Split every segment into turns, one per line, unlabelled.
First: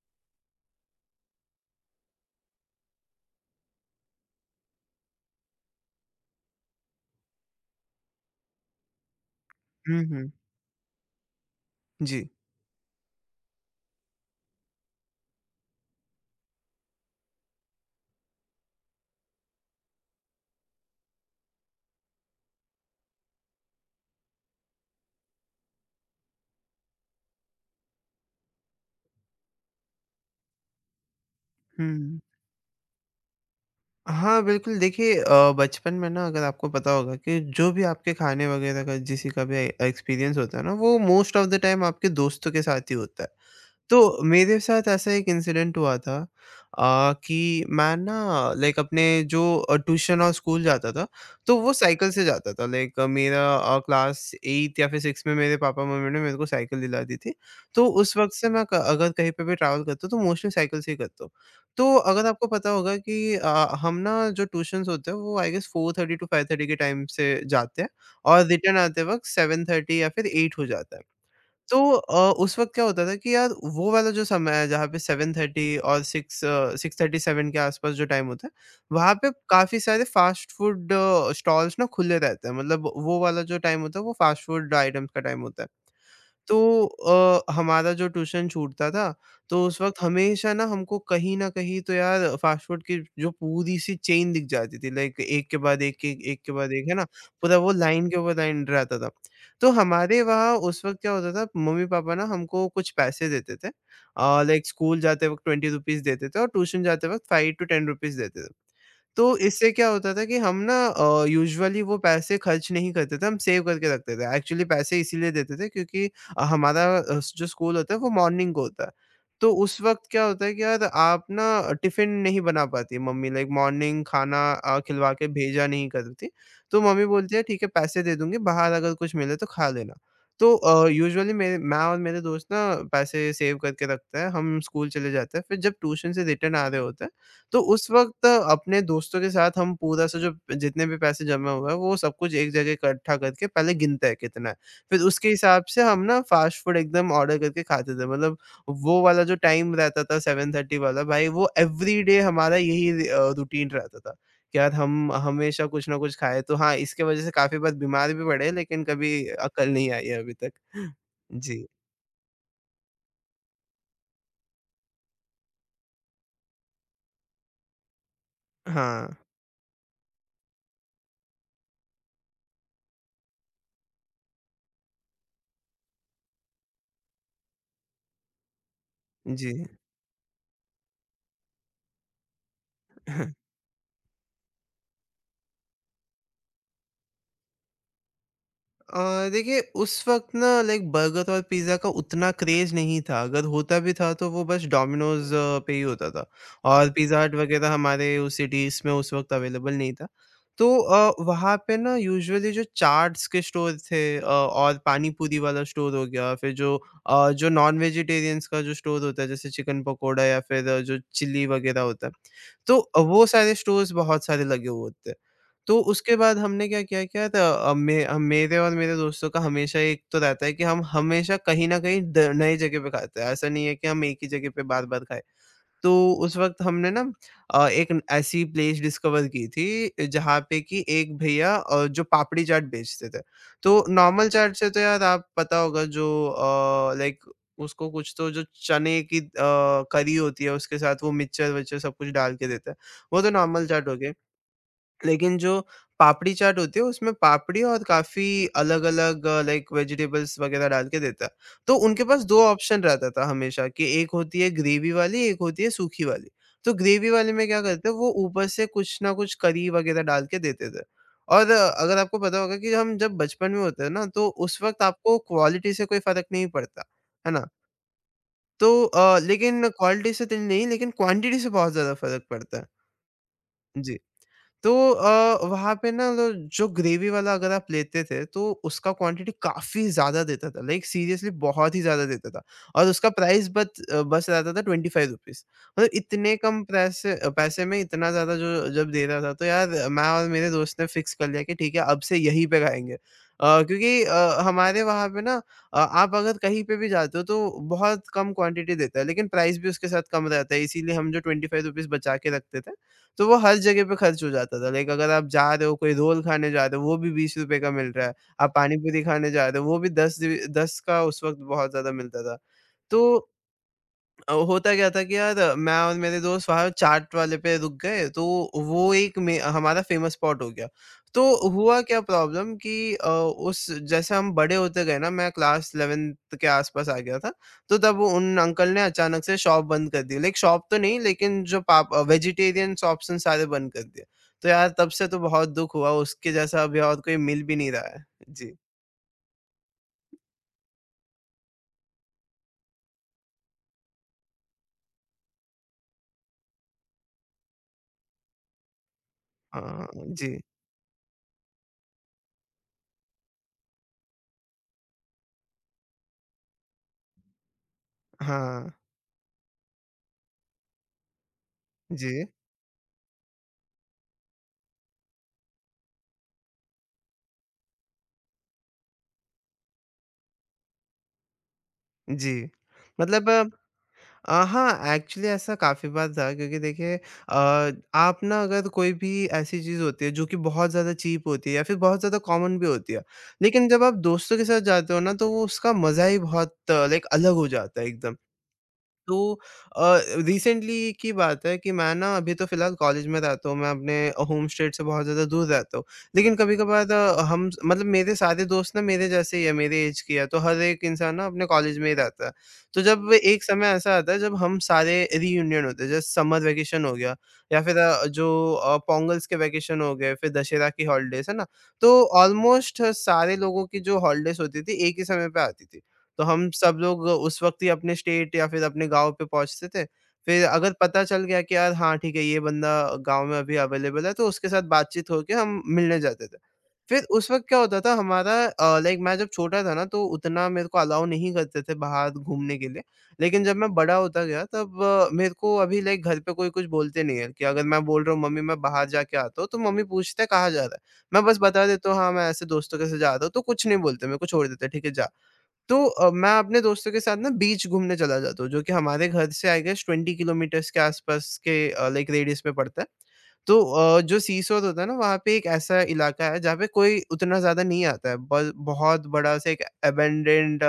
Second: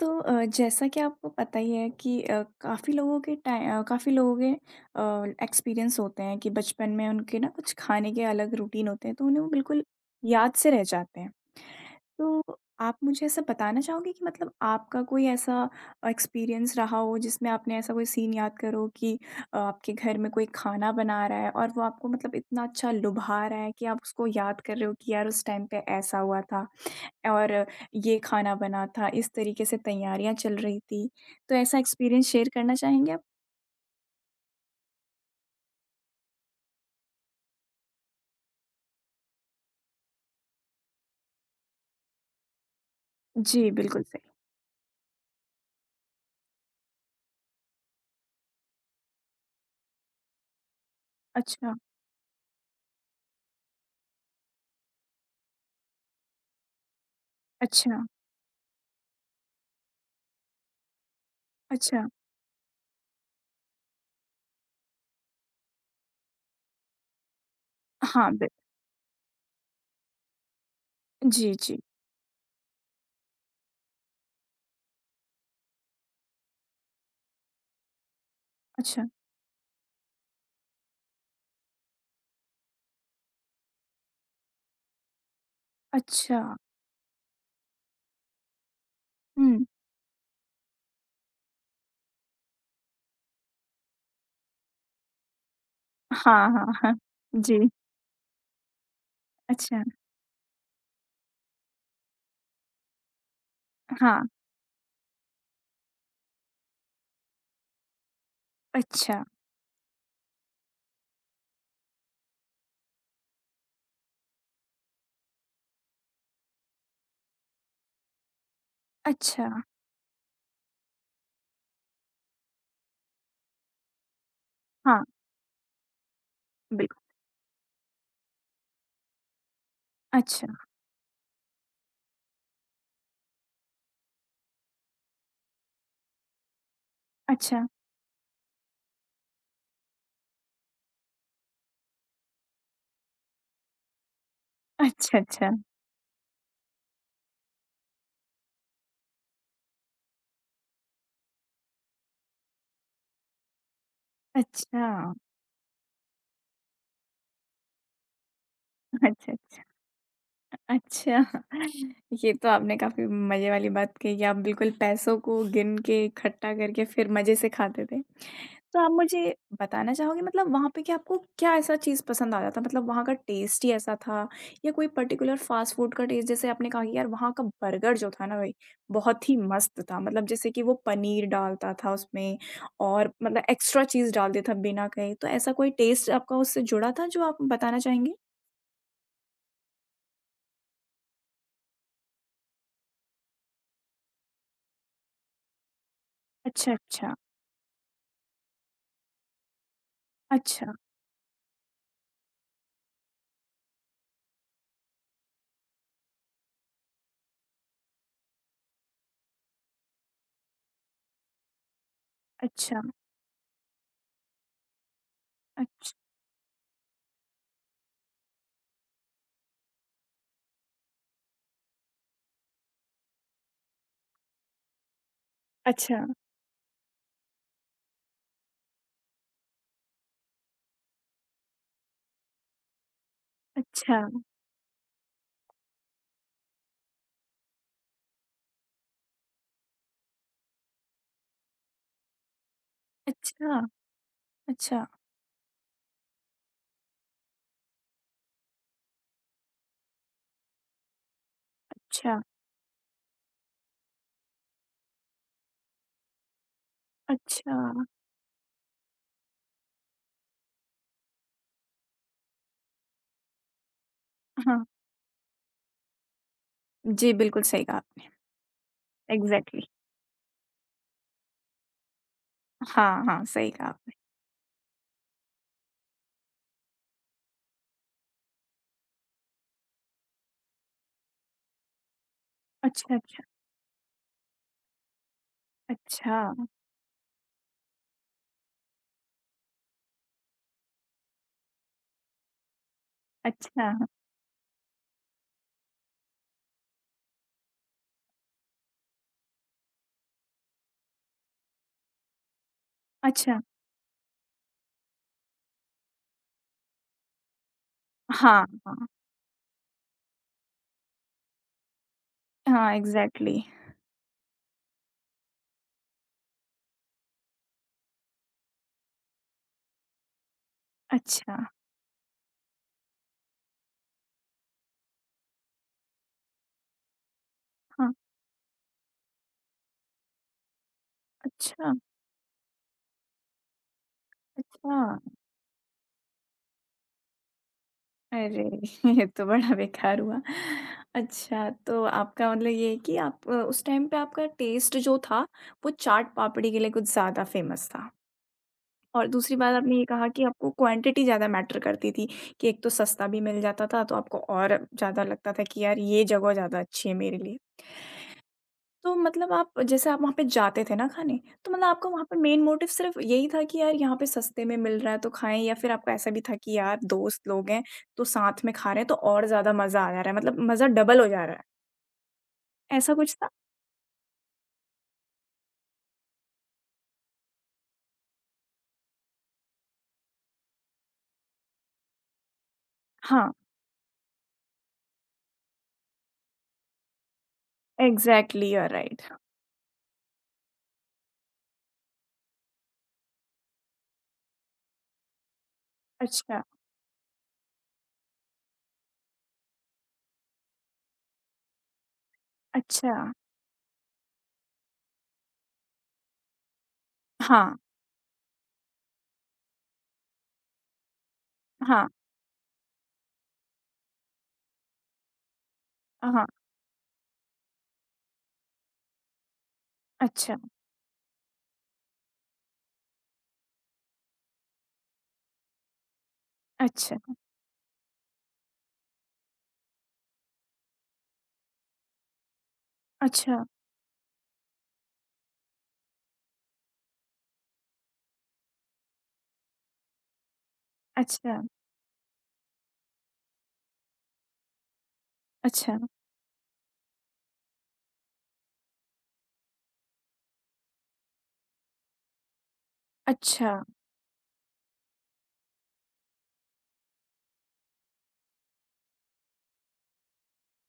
तो जैसा कि आपको पता ही है कि काफ़ी लोगों के टाइ काफ़ी लोगों के एक्सपीरियंस होते हैं कि बचपन में उनके ना कुछ खाने के अलग रूटीन होते हैं तो उन्हें वो बिल्कुल
हुँ, हुँ।
याद से रह जाते हैं।
जी।
तो आप मुझे ऐसा बताना चाहोगे कि मतलब आपका कोई ऐसा एक्सपीरियंस रहा हो जिसमें आपने ऐसा कोई सीन याद करो कि आपके घर में कोई खाना बना रहा है और वो आपको मतलब इतना अच्छा लुभा रहा है कि आप उसको याद कर रहे हो कि यार उस टाइम पे ऐसा हुआ था और ये खाना बना था, इस तरीके से तैयारियाँ चल रही थी। तो ऐसा
हुँ।
एक्सपीरियंस शेयर करना चाहेंगे आप?
हाँ, बिल्कुल देखिए बचपन में ना अगर आपको पता होगा कि जो भी आपके खाने वग़ैरह का जिसी का भी एक्सपीरियंस होता है ना, वो मोस्ट ऑफ़ द टाइम आपके दोस्तों के साथ ही होता है।
जी, बिल्कुल
तो
सही।
मेरे साथ ऐसा एक इंसिडेंट हुआ था कि मैं ना लाइक अपने जो ट्यूशन और स्कूल जाता था, तो वो
अच्छा,
साइकिल से जाता था। लाइक मेरा क्लास 8 या फिर 6 में मेरे पापा-मम्मी ने मेरे को साइकिल दिला दी थी। तो
अच्छा,
उस वक़्त से मैं क अगर कहीं पे भी ट्रैवल करता हूँ, तो मोस्टली साइकिल से ही करता हूँ। तो
अच्छा।
अगर आपको पता होगा कि हम ना जो ट्यूशन्स होते हैं, वो आई गेस 4:30 टू 5:30 के टाइम से जाते हैं
हाँ,
और
बिल।
रिटर्न आते वक़्त 7:30 या फिर 8 हो जाता है।
जी,
तो
जी।
उस वक़्त क्या होता था कि यार वो वाला जो समय है जहाँ पे 7:30 और 6:37 के आस-पास जो टाइम होता है,
अच्छा,
वहाँ पे काफ़ी सारे फ़ास्ट फ़ूड स्टॉल्स ना खुले रहते हैं। मतलब वो वाला जो टाइम होता है वो फ़ास्ट फ़ूड आइटम्स का टाइम होता है।
अच्छा।
तो हमारा जो ट्यूशन छूटता था, तो
हुँ।
उस वक़्त हमेशा ना हमको कहीं न कहीं तो यार फ़ास्ट फ़ूड की जो पूरी सी चेन दिख जाती थी, लाइक एक के बाद एक, एक
हाँ,
के बाद
हाँ,
एक, है
हाँ।
ना? पूरा
जी,
वो लाइन के ऊपर लाइन रहता था। तो
अच्छा।
हमारे वहाँ उस वक़्त क्या होता था, मम्मी-पापा ना हमको कुछ पैसे देते थे
हाँ,
लाइक स्कूल जाते वक़्त ₹20 देते थे और ट्यूशन जाते वक़्त ₹5 टू ₹10 देते थे।
अच्छा,
तो इससे क्या होता था कि हम ना यूजुअली वो पैसे खर्च नहीं करते थे, हम सेव करके रखते थे। एक्चुअली पैसे इसीलिए देते थे क्योंकि हमारा जो स्कूल होता है वो मॉर्निंग को होता है।
अच्छा।
तो उस वक़्त क्या होता है कि यार आप ना टिफ़िन नहीं बना पाती मम्मी लाइक मॉर्निंग खाना
हाँ,
खिलवा के भेजा नहीं करती। तो
बिल्कुल।
मम्मी बोलती है ठीक है पैसे दे दूँगी बाहर अगर कुछ मिले तो खा लेना।
अच्छा,
तो यूजुअली मेरे मैं और मेरे दोस्त ना पैसे सेव करके रखते हैं, हम स्कूल चले जाते हैं, फिर जब ट्यूशन से रिटर्न आ रहे होते हैं तो
अच्छा,
उस वक़्त अपने दोस्तों के साथ हम पूरा सा जो जितने भी पैसे जमा हुआ है, वो सब कुछ एक जगह इकट्ठा करके पहले गिनते हैं कितना है। फिर
अच्छा,
उसके
अच्छा।
हिसाब से हम ना फ़ास्ट फूड एकदम ऑर्डर करके खाते थे। मतलब वो वाला जो टाइम रहता था 7:30 वाला भाई वो एवरीडे हमारा यही रूटीन रहता था कि यार
अच्छा,
हम हमेशा कुछ ना कुछ खाएँ। तो हाँ, इसके वज़ह से काफ़ी बार बीमार भी पड़े लेकिन कभी
अच्छा, अच्छा,
अकल नहीं आई है अभी तक।
अच्छा।
जी।
ये तो आपने काफ़ी मज़े वाली बात कही कि आप बिल्कुल पैसों को गिन के इकट्ठा करके फिर मज़े से खाते थे। तो आप
हाँ।
मुझे बताना चाहोगे मतलब वहाँ पे कि आपको क्या ऐसा चीज़ पसंद आया था? मतलब वहाँ का टेस्ट ही ऐसा था या कोई पर्टिकुलर फ़ास्ट फ़ूड का टेस्ट जैसे आपने कहा कि यार वहाँ का बर्गर जो था ना भाई, बहुत ही
जी।
मस्त था। मतलब जैसे कि वो पनीर डालता था उसमें और मतलब एक्स्ट्रा चीज़ डाल देता था बिना कहे। तो ऐसा कोई टेस्ट आपका उससे जुड़ा था जो आप बताना चाहेंगे?
देखिए उस वक़्त ना लाइक बर्गर और पिज़्ज़ा का उतना क्रेज़ नहीं था, अगर होता भी था तो वो बस डोमिनोज़ पे ही होता था
अच्छा,
और
अच्छा।
पिज़्ज़ा हट वग़ैरह हमारे उस सिटीज़ में उस वक़्त अवेलेबल नहीं था। तो
अच्छा,
वहाँ पे ना यूजुअली जो चाट्स के स्टोर थे और पानी पूरी वाला स्टोर हो गया, फिर जो नॉन वेजिटेरियंस का जो स्टोर होता है जैसे चिकन पकोड़ा या फिर जो चिल्ली वग़ैरह होता है, तो
अच्छा,
वो सारे स्टोर्स बहुत सारे लगे हुए होते हैं। तो
अच्छ
उसके बाद हमने क्या था मेरे और मेरे दोस्तों का हमेशा एक तो रहता है कि हम हमेशा कहीं न कहीं द नई जगह पे खाते हैं। ऐसा नहीं है कि हम एक ही जगह पे बार-बार खाएँ। तो
अच्छा।
उस वक़्त हमने ना एक ऐसी प्लेस डिस्कवर की थी जहाँ पे कि एक भैया जो पापड़ी चाट बेचते थे। तो
अच्छा,
नॉर्मल चाट से तो यार आप पता होगा जो लाइक उसको कुछ तो जो चने की करी होती है उसके साथ वो मिक्सचर-विक्सचर सब कुछ डाल के देता है। वो तो
अच्छा,
नॉर्मल चाट हो गई।
अच्छा,
लेकिन जो पापड़ी चाट होती है उसमें पापड़ी और काफ़ी अलग-अलग लाइक वेजिटेबल्स वग़ैरह डाल के देता है। तो उनके
अच्छा,
पास 2 ऑप्शन रहता था हमेशा कि एक होती है ग्रेवी वाली, एक होती है सूखी वाली। तो ग्रेवी वाले में
अच्छा।
क्या करते हैं वो ऊपर से कुछ ना कुछ करी वग़ैरह डाल के देते थे। और अगर आपको पता होगा कि हम जब बचपन में होते हैं ना तो उस
हाँ,
वक़्त आपको क्वालिटी से कोई फ़र्क नहीं पड़ता,
जी,
है
बिल्कुल
ना?
सही कहा आपने।
तो
एग्ज़ैक्टली
लेकिन क्वालिटी से तो नहीं लेकिन क्वांटिटी से बहुत ज़्यादा फ़र्क पड़ता है।
हाँ, हाँ, सही कहा आपने।
जी। तो वहाँ पे ना लो जो ग्रेवी वाला अगर आप लेते थे तो उसका क्वांटिटी काफ़ी ज़्यादा देता था, लाइक सीरियसली बहुत ही ज़्यादा देता था और
अच्छा,
उसका
अच्छा,
प्राइस बस रहता था ₹25 मतलब
अच्छा,
इतने कम पैसे पैसे में इतना ज़्यादा जो जब दे रहा था तो यार मैं और मेरे दोस्त ने फिक्स कर लिया कि ठीक है अब से यहीं पे खाएँगे।
अच्छा,
क्योंकि हमारे वहाँ पे ना आप अगर कहीं पे भी जाते हो तो बहुत कम क्वांटिटी देता है लेकिन प्राइस भी उसके साथ कम रहता है इसीलिए हम जो ₹25 बचा के रखते थे तो वो
अच्छा।
हर जगह पे खर्च हो जाता था। लाइक अगर आप जा रहे हो, कोई रोल खाने जा रहे हो, वो भी ₹20 का मिल रहा है।
हाँ,
आप पानी
हाँ,
पूरी खाने जा रहे हो, वो भी 10 का उस वक़्त बहुत ज़्यादा मिलता था।
हाँ,
तो
एग्ज़ैक्टली।
होता क्या था कि यार मैं और मेरे दोस्त वहाँ चाट वाले पे रुक गए तो वो एक में हमारा फ़ेमस स्पॉट हो गया। तो
अच्छा,
हुआ क्या प्रॉब्लम कि अ, उस जैसे हम बड़े होते गए ना मैं क्लास 11th के आस-पास आ गया था। तो
हाँ,
तब वो उन अंकल ने अचानक से शॉप बंद कर दी। लाइक शॉप तो नहीं लेकिन जो
अच्छा,
पाप वेजिटेरियन शॉप्स हैं सारे बंद कर दिए। तो यार
अच्छा।
तब से तो बहुत दुःख हुआ उसके जैसा अभी और कोई मिल भी नहीं रहा है।
अरे!
जी।
ये तो बड़ा बेकार हुआ। अच्छा, तो आपका मतलब ये है कि आप उस टाइम पे आपका टेस्ट जो था, वो चाट पापड़ी के लिए कुछ ज़्यादा फ़ेमस था। और दूसरी बात आपने ये
हाँ,
कहा कि
जी।
आपको क्वांटिटी ज़्यादा मैटर करती थी, कि एक तो सस्ता भी मिल जाता था तो आपको और ज़्यादा लगता था कि यार ये जगह ज़्यादा अच्छी है मेरे लिए।
हाँ,
तो मतलब आप जैसे आप वहाँ पे जाते थे ना खाने, तो मतलब आपका वहाँ पे
जी,
मेन मोटिव सिर्फ़ यही था कि यार यहाँ पे सस्ते में मिल रहा है तो खाएँ या फिर आपका ऐसा भी था कि यार दोस्त लोग हैं, तो साथ में खा रहे हैं तो और ज़्यादा मज़ा आ जा रहा है मतलब मज़ा डबल हो जा रहा है,
जी।
ऐसा कुछ था?
मतलब हाँ, एक्चुअली ऐसा काफ़ी बार था क्योंकि देखिए आप ना अगर कोई भी ऐसी चीज़ होती है जो कि बहुत ज़्यादा चीप होती है या फिर बहुत ज़्यादा कॉमन भी होती है।
हाँ,
लेकिन जब आप दोस्तों के साथ जाते हो ना तो वो उसका मज़ा ही बहुत लाइक अलग हो जाता है एकदम।
Exactly you are right.
तो अ, रिसेंटली की बात है कि मैं ना अभी तो फ़िलहाल कॉलेज में रहता हूँ, मैं अपने होम स्टेट से बहुत ज़्यादा दूर रहता हूँ। लेकिन
अच्छा,
कभी-कभार हम मतलब मेरे सारे दोस्त ना मेरे जैसे ही है, मेरे ऐज के है, तो हर एक इंसान ना अपने कॉलेज में ही रहता है। तो
अच्छा।
जब एक समय ऐसा आता है जब हम सारे रियूनियन होते हैं, जैसे समर वैकेशन हो गया
हाँ,
या फिर पोंगल्स के वैकेशन हो गए, फिर दशहरा की हॉलीडेज़, है ना?
हाँ,
तो ऑलमोस्ट सारे लोगों की जो हॉलीडेज़ होती थी, एक ही समय पे आती थी। तो
हाँ।
हम सब लोग उस वक़्त ही अपने स्टेट या फिर अपने गाँव पे पहुँचते थे।
अच्छा,
फिर अगर पता चल गया कि यार हाँ, ठीक है ये बंदा गाँव में अभी अवेलेबल है तो उसके साथ बातचीत होके हम मिलने जाते थे।
अच्छा,
फिर उस वक़्त क्या होता था हमारा लाइक मैं जब छोटा था ना तो उतना मेरे को अलाउ नहीं करते थे बाहर घूमने के लिए। लेकिन
अच्छा।
जब मैं बड़ा होता गया तब मेरे को अभी लाइक घर पे कोई कुछ बोलते नहीं है कि अगर मैं बोल रहा हूँ मम्मी मैं बाहर जाके आता हूँ तो मम्मी पूछते हैं कहाँ जा रहा है? मैं बस
अच्छा,
बता देता हूँ हाँ, मैं ऐसे दोस्तों के साथ जा रहा हूँ तो कुछ नहीं बोलते मेरे को छोड़ देते हैं ठीक है जा। तो
अच्छा,
मैं अपने दोस्तों के साथ ना बीच घूमने चला जाता हूँ, जो कि हमारे घर से आई गेस 20 किलोमीटर्स के आसपास के लाइक रेडियस में पड़ता है।
अच्छा,
तो जो सीसोद होता है ना, वहाँ पे एक ऐसा इलाका है जहाँ पे कोई उतना ज़्यादा नहीं आता है। ब बहुत बड़ा सा एक अबैंडन्ड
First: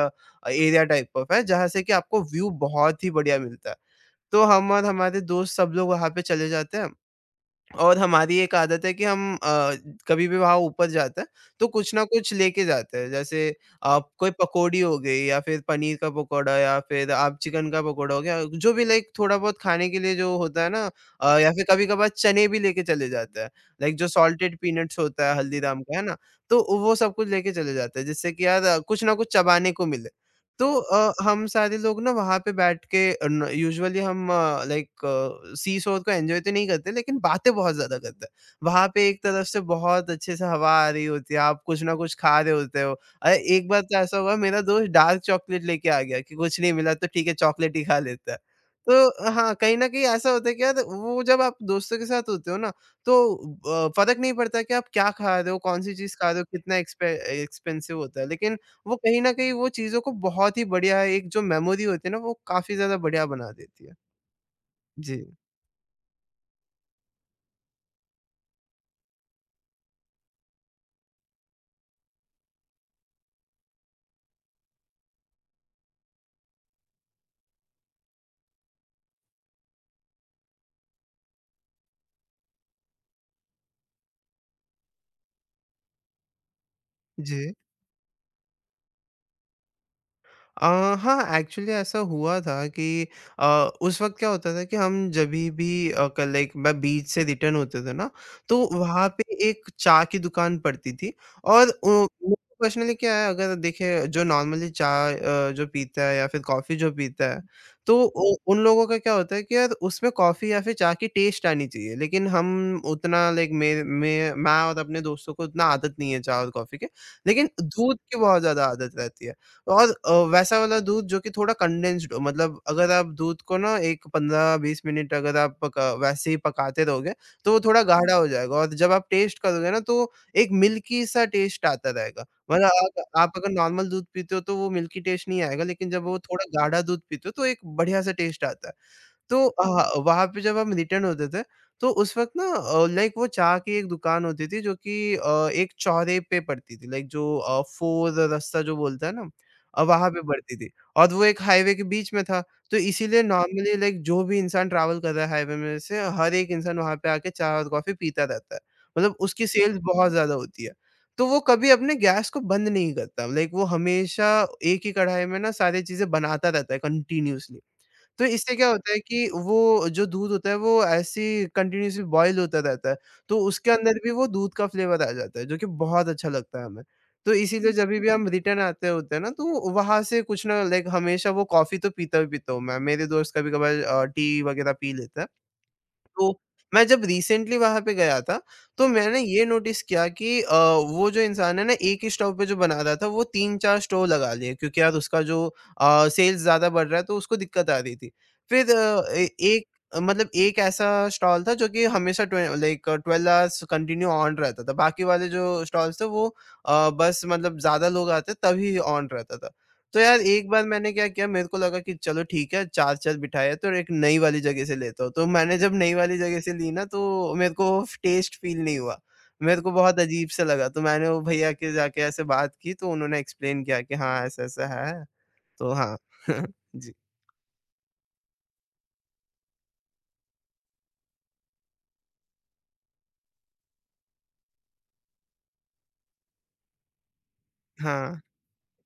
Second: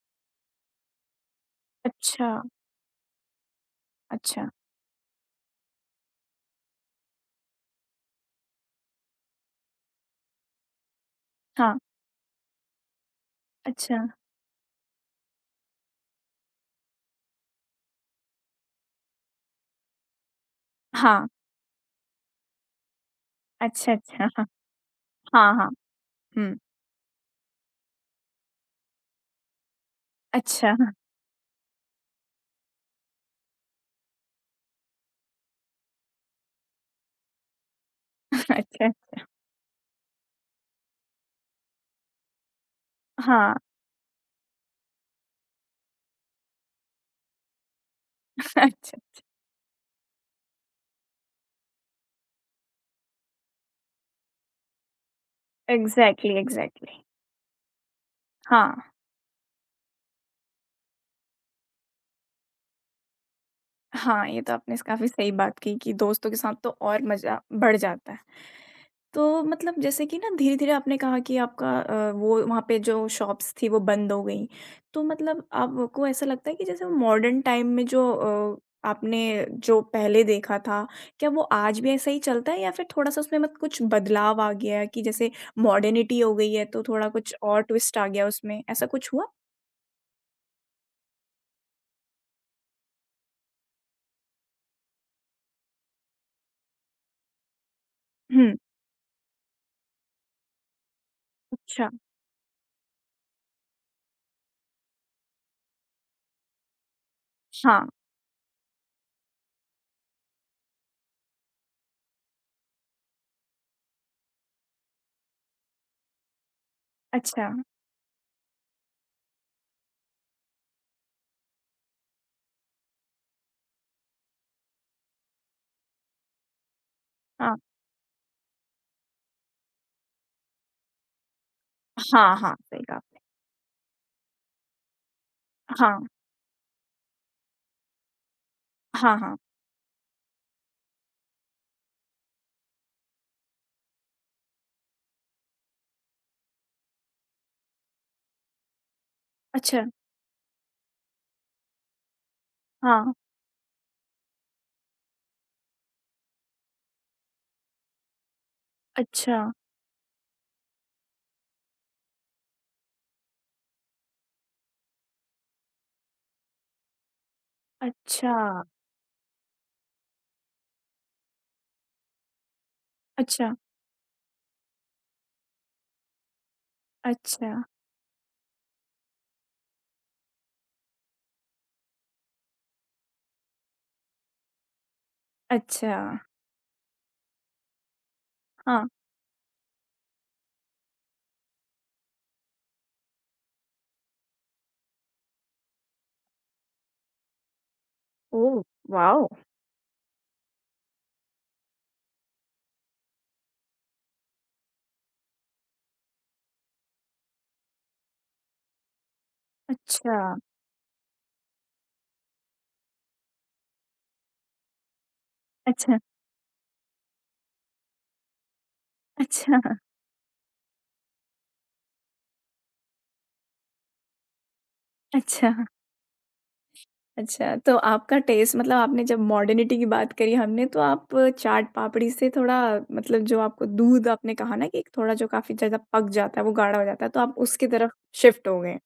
एरिया टाइप ऑफ है, जहाँ से कि आपको
अच्छा,
व्यू बहुत ही बढ़िया मिलता है। तो
अच्छा,
हम और हमारे दोस्त सब लोग वहाँ पे चले जाते हैं। और हमारी एक आदत है कि कभी भी वहाँ ऊपर जाते हैं, तो
हाँ,
कुछ ना कुछ लेके जाते हैं। जैसे
अच्छा,
कोई पकौड़ी हो गई या फिर पनीर का पकौड़ा या फिर आप चिकन का पकौड़ा हो गया, जो भी लाइक थोड़ा बहुत खाने के लिए जो होता है ना
हाँ,
या फिर कभी-कभार चने भी लेके चले जाते हैं।
अच्छा,
लाइक जो
अच्छा, हाँ,
सॉल्टेड पीनट्स होता है
हाँ, हाँ,
हल्दीराम का, है ना?
हुँ,
तो वो सब कुछ लेके चले जाते हैं जिससे कि यार कुछ ना कुछ चबाने को मिले। तो
अच्छा,
हम सारे लोग ना वहाँ पे बैठ के अ, न यूजुअली हम लाइक सी शोर को एन्जॉय तो नहीं करते लेकिन बातें बहुत ज़्यादा करते हैं। वहाँ
अच्छा,
पे एक तरफ से बहुत अच्छे से हवा आ रही होती है, आप कुछ ना कुछ खा रहे होते हो। अरे!
हाँ,
एक बार तो ऐसा हुआ, मेरा दोस्त डार्क चॉकलेट लेके आ गया कि कुछ नहीं मिला तो ठीक है चॉकलेट ही खा लेता है।
अच्छा,
तो हाँ, कहीं न कहीं ऐसा होता है कि यार वो जब आप दोस्तों के साथ होते हो ना, तो फ़र्क नहीं पड़ता कि आप क्या खा रहे हो, कौन-सी चीज़ खा
एग्ज़ैक्टली,
रहे हो, कितना
एग्ज़ैक्टली,
एक्सपेंसिव होता है। लेकिन
हाँ।
वो कहीं न कहीं वो चीज़ों को बहुत ही बढ़िया, एक जो मेमोरी होती है ना, वो काफ़ी ज़्यादा बढ़िया बना देती है।
हाँ, ये तो आपने स काफ़ी
जी,
सही बात की कि दोस्तों के साथ तो और मज़ा बढ़ जाता है। तो मतलब जैसे कि ना धीरे-धीरे आपने कहा कि आपका वो वहाँ पे जो शॉप्स थी वो बंद हो गई। तो मतलब आपको ऐसा लगता है कि जैसे मॉडर्न टाइम में जो आपने जो पहले देखा था, क्या वो आज भी ऐसा ही चलता है या फिर थोड़ा-सा उसमें मत कुछ बदलाव आ गया है कि जैसे मॉडर्निटी हो गई है तो थोड़ा कुछ
जी।
और ट्विस्ट आ गया उसमें, ऐसा कुछ हुआ?
अ, हाँ, एक्चुअली ऐसा हुआ था कि अ, उस वक़्त क्या होता था कि हम जभी भी अ, क लाइक मैं बीच से रिटर्न होते थे ना,
हुँ,
तो वहाँ पे एक चाय की दुकान पड़ती थी और
अच्छा।
पर्सनली क्या है अगर देखिए, जो नॉर्मली चाय जो पीता है या फिर कॉफ़ी जो पीता है,
हाँ,
तो उ उन लोगों का क्या होता है कि यार उसमें कॉफ़ी या फिर चाय की टेस्ट आनी चाहिए। लेकिन हम उतना लाइक मेर मैं और अपने दोस्तों को उतना आदत नहीं है चाय और कॉफ़ी की,
अच्छा।
लेकिन दूध की बहुत ज़्यादा आदत रहती है। और वैसा वाला दूध जो कि थोड़ा कंडेंस्ड हो, मतलब अगर आप दूध को ना एक 15-20 मिनट अगर आप पका वैसे ही पकाते रहोगे, तो
हाँ,
वो थोड़ा गाढ़ा हो जाएगा और जब आप टेस्ट करोगे ना, तो एक मिल्की सा टेस्ट आता रहेगा।
हाँ, हाँ,
मतलब
सही कहा।
आप अगर नॉर्मल दूध पीते हो तो वो मिल्की टेस्ट नहीं आएगा, लेकिन
हाँ,
जब वो थोड़ा गाढ़ा दूध पीते हो तो एक बढ़िया-सा टेस्ट आता है।
हाँ, हाँ।
तो वहाँ पे जब हम रिटर्न होते थे, तो उस वक़्त ना लाइक वो चाय की एक दुकान होती थी जो कि एक चौराहे पे पड़ती थी। लाइक जो फोर रास्ता जो बोलते हैं ना,
अच्छा,
वहाँ पे पड़ती थी और वो एक हाईवे के बीच में था। तो
हाँ,
इसीलिए नॉर्मली लाइक जो भी इंसान ट्रैवल कर रहा है हाईवे में से, हर एक इंसान वहाँ पे आके चाय और कॉफ़ी पीता रहता है। मतलब
अच्छा,
उसकी सेल्स बहुत ज़्यादा होती है। तो वो कभी अपने गैस को बंद नहीं करता। लाइक वो हमेशा एक ही कढ़ाई में ना सारी चीज़ें बनाता रहता है कंटीन्यूअसली। तो
अच्छा,
इससे क्या होता है कि वो जो दूध होता है वो ऐसे ही कंटिन्यूअसली बॉयल होता रहता है, तो
अच्छा,
उसके अंदर भी वो दूध का फ्लेवर आ जाता है, जो कि बहुत अच्छा लगता है हमें। तो
अच्छा,
इसीलिए जभी भी हम रिटर्न आते होते हैं ना, तो वहाँ से कुछ ना, लाइक हमेशा वो कॉफ़ी तो पीता ही पीता हूँ मैं, मेरे दोस्त कभी-कभार टी वगैरह पी लेते हैं।
अच्छा,
तो मैं जब रिसेंटली वहाँ पे गया था, तो
हाँ।
मैंने ये नोटिस किया कि वो जो इंसान है ना, एक ही स्टोव पे जो बना रहा था, वो 3-4 स्टोव लगा लिए क्योंकि यार उसका जो सेल्स ज़्यादा बढ़ रहा है तो उसको दिक्कत आ रही थी।
ओह!
फिर अ,
वॉव!
ए एक मतलब एक ऐसा स्टॉल था जो कि हमेशा ट्वे लाइक 12 आवर्स कंटिन्यू ऑन रहता था। बाकी वाले जो स्टॉल्स थे वो बस मतलब ज़्यादा लोग आते तभी ऑन रहता था। तो
अच्छा,
यार एक बार मैंने क्या किया, मेरे को लगा कि चलो ठीक है चार्जर बिठाया तो एक नई वाली जगह से लेता हूँ। तो मैंने जब नई
अच्छा,
वाली जगह से ली ना, तो मेरे को टेस्ट फील नहीं हुआ।
अच्छा,
मेरे को बहुत अजीब सा लगा, तो मैंने वो भैया के जाके ऐसे बात की तो उन्होंने एक्सप्लेन किया कि हाँ ऐसा-ऐसा है।
अच्छा,
तो हाँ। जी।
अच्छा। तो आपका टेस्ट मतलब आपने जब मॉडर्निटी की बात करी हमने तो आप चाट पापड़ी से थोड़ा मतलब जो आपको दूध आपने कहा ना कि थोड़ा जो काफ़ी ज़्यादा पक जाता है, वो गाढ़ा हो जाता है, तो आप उसकी तरफ
हाँ।
शिफ्ट हो गए।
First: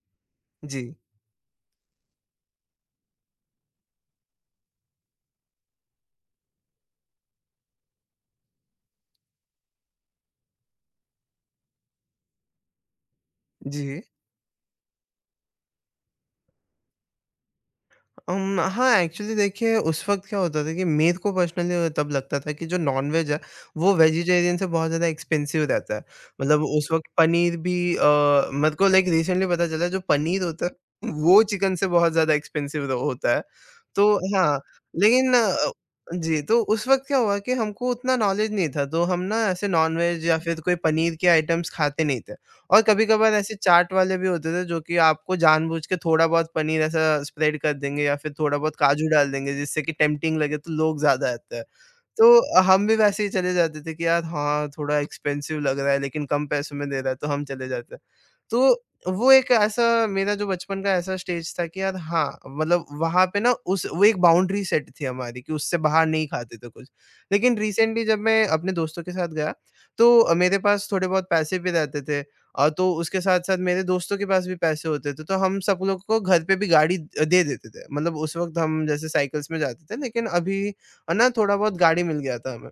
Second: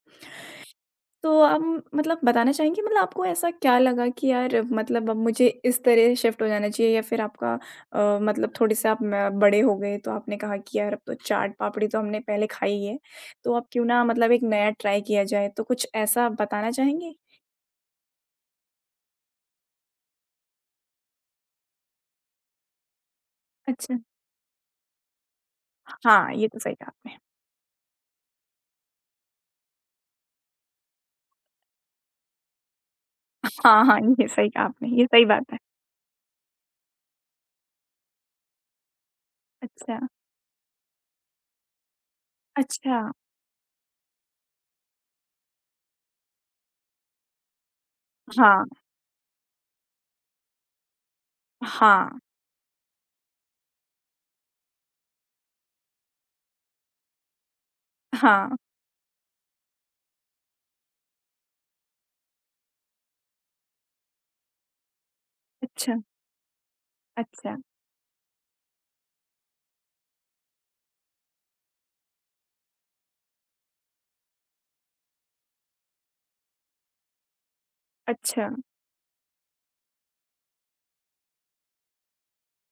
जी।
तो आप मतलब बताना चाहेंगे मतलब आपको ऐसा क्या लगा कि यार मतलब अब मुझे इस तरह शिफ्ट हो जाना चाहिए या फिर आपका मतलब थोड़े-से आप म बड़े हो गए तो आपने कहा कि यार अब तो चाट-पापड़ी तो हमने पहले खाई है, तो अब क्यों
जी।
ना मतलब एक नया ट्राई किया जाए, तो कुछ ऐसा बताना चाहेंगे?
हाँ, एक्चुअली देखिए उस वक़्त क्या होता था कि मेरे को पर्सनली तब लगता था कि जो नॉन-वेज है, वो
अच्छा।
वेजिटेरियन से बहुत ज़्यादा एक्सपेंसिव रहता है।
हाँ, ये तो
मतलब
सही
उस
कहा
वक़्त
आपने।
पनीर भी मेरे को लाइक रिसेंटली पता चला जो पनीर होता है, वो चिकन से बहुत ज़्यादा एक्सपेंसिव र होता है।
हाँ, हाँ,
तो
ये सही
हाँ,
कहा आपने, ये सही
लेकिन
बात है।
जी, तो उस वक़्त क्या हुआ कि हमको उतना नॉलेज नहीं था, तो हम ना ऐसे
अच्छा।
नॉन-वेज या फिर कोई पनीर के आइटम्स खाते नहीं थे। और
अच्छा,
कभी-कभार ऐसे चाट वाले भी होते थे जो कि आपको जानबूझ के थोड़ा बहुत पनीर ऐसा स्प्रेड कर देंगे या फिर थोड़ा
हाँ,
बहुत काजू डाल देंगे जिससे कि टेम्प्टिंग लगे तो लोग ज़्यादा आते हैं।
हाँ,
तो हम भी वैसे ही चले जाते थे कि यार हाँ, थोड़ा एक्सपेंसिव लग रहा है लेकिन कम पैसों में दे रहा है तो हम चले जाते हैं।
हाँ,
तो वो एक ऐसा मेरा जो बचपन का ऐसा स्टेज था कि यार हाँ, मतलब वहाँ पे ना उस वो एक बाउंड्री सेट थी हमारी कि उससे
अच्छा,
बाहर नहीं खाते थे कुछ।
अच्छा,
लेकिन रिसेंटली जब मैं अपने दोस्तों के साथ गया तो मेरे पास थोड़े बहुत पैसे भी रहते थे और तो उसके साथ-साथ मेरे दोस्तों के पास भी पैसे होते थे। तो हम सब लोग को घर पे भी गाड़ी दे देते थे। मतलब उस
अच्छा,
वक़्त हम जैसे साइकिल्स में जाते थे, लेकिन अभी और ना थोड़ा बहुत गाड़ी मिल गया था हमें।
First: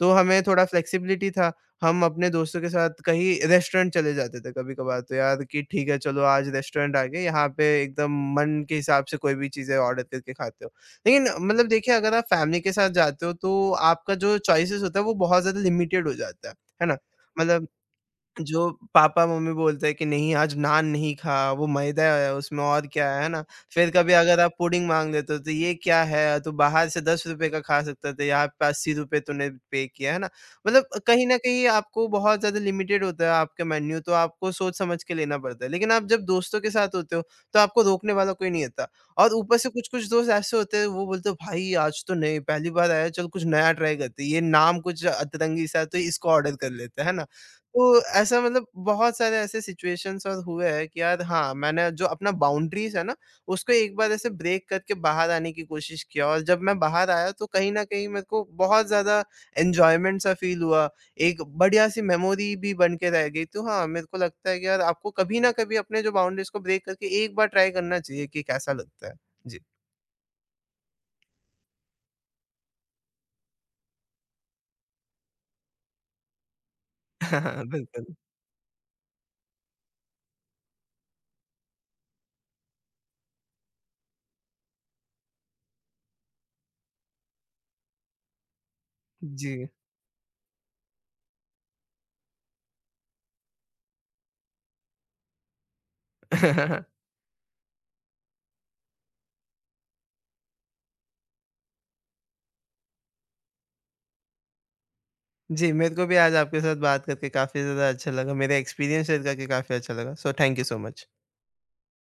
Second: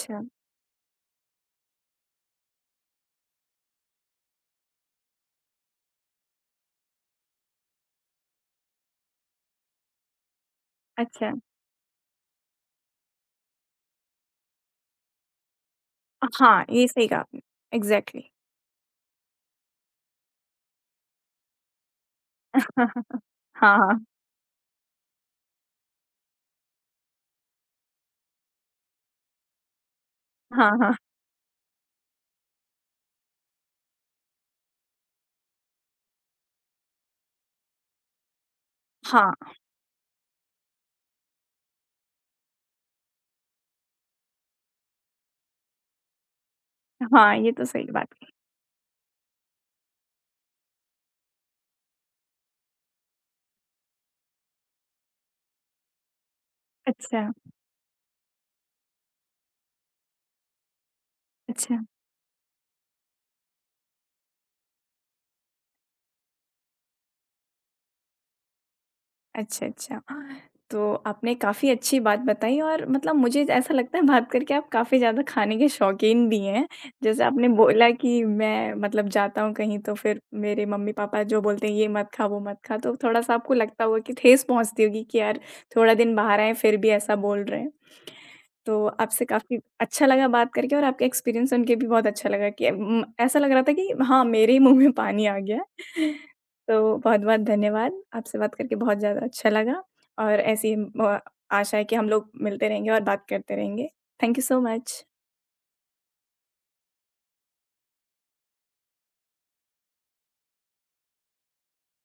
तो हमें थोड़ा फ्लेक्सिबिलिटी था, हम अपने दोस्तों के साथ कहीं रेस्टोरेंट चले जाते थे कभी-कभार, तो यार कि ठीक है चलो आज रेस्टोरेंट आ गए, यहाँ पे एकदम मन के हिसाब से कोई भी चीज़ें ऑर्डर करके खाते हो। लेकिन
अच्छा।
मतलब देखिए अगर आप फैमिली के साथ जाते हो तो आपका जो चॉइसेस होता है वो बहुत ज़्यादा लिमिटेड हो जाता
हाँ,
है
ये
ना?
सही कहा आपने,
मतलब
एग्ज़ैक्टली।
जो पापा-मम्मी बोलते हैं कि नहीं आज नान नहीं खा, वो मैदा है उसमें और क्या है ना?
हाँ,
फिर
हाँ।
कभी अगर आप पुडिंग माँग लेते हो तो ये क्या है? तू बाहर से ₹10 का खा सकता था, यहाँ पे ₹80 तूने पे किया, है ना?
हाँ,
मतलब
हाँ।
कहीं न कहीं आपको बहुत ज़्यादा लिमिटेड होता है आपका मेन्यू, तो आपको सोच समझ के लेना पड़ता है। लेकिन आप जब दोस्तों के साथ होते हो, तो आपको रोकने वाला कोई नहीं होता और
हाँ,
ऊपर से कुछ-कुछ दोस्त ऐसे होते हैं वो बोलते हैं भाई आज तो नहीं पहली बार आया, चल कुछ नया ट्राई करते हैं, ये नाम कुछ अतरंगी सा है तो इसको ऑर्डर कर लेते हैं, है ना?
हाँ, ये तो सही
तो
बात है।
ऐसा मतलब बहुत सारे ऐसे सिचुएशंस और हुए हैं कि यार हाँ, मैंने जो अपना बाउंड्रीज़ है ना, उसको एक बार ऐसे ब्रेक करके बाहर आने की कोशिश किया और जब मैं बाहर
अच्छा,
आया तो कहीं न कहीं मेरे को बहुत ज़्यादा एन्जॉयमेंट सा फ़ील हुआ। एक
अच्छा।
बढ़िया-सी मेमोरी भी बन के रह गई। तो हाँ, मेरे को लगता है कि यार आपको कभी न कभी अपने जो बाउंड्रीज़ को ब्रेक करके एक बार ट्राई करना चाहिए कि कैसा लगता है। जी।
अच्छा, अच्छा। तो आपने काफ़ी अच्छी बात बताई और मतलब मुझे ऐसा लगता है बात करके आप काफ़ी ज़्यादा खाने के शौकीन भी हैं। जैसे आपने बोला
बिल्कुल।
कि मैं मतलब जाता हूँ कहीं तो फिर मेरे मम्मी-पापा जो बोलते हैं ये मत खा, वो मत खा, तो थोड़ा-सा आपको लगता होगा कि ठेस पहुँचती होगी कि यार थोड़ा दिन बाहर आए फिर भी ऐसा बोल रहे हैं। तो आपसे काफ़ी
जी।
अच्छा लगा बात करके और आपका एक्सपीरियंस सुन के भी बहुत अच्छा लगा कि ऐसा लग रहा था कि हाँ, मेरे ही मुँह में पानी आ गया है। तो बहुत-बहुत धन्यवाद। आपसे बात करके बहुत ज़्यादा अच्छा लगा और ऐसी म आशा है कि हम लोग मिलते रहेंगे और बात करते रहेंगे। Thank you so much.
जी, मेरे को भी आज आपके साथ बात करके काफ़ी ज़्यादा अच्छा लगा। मेरा एक्सपीरियंस शेयर करके काफ़ी अच्छा लगा। So thank you so much.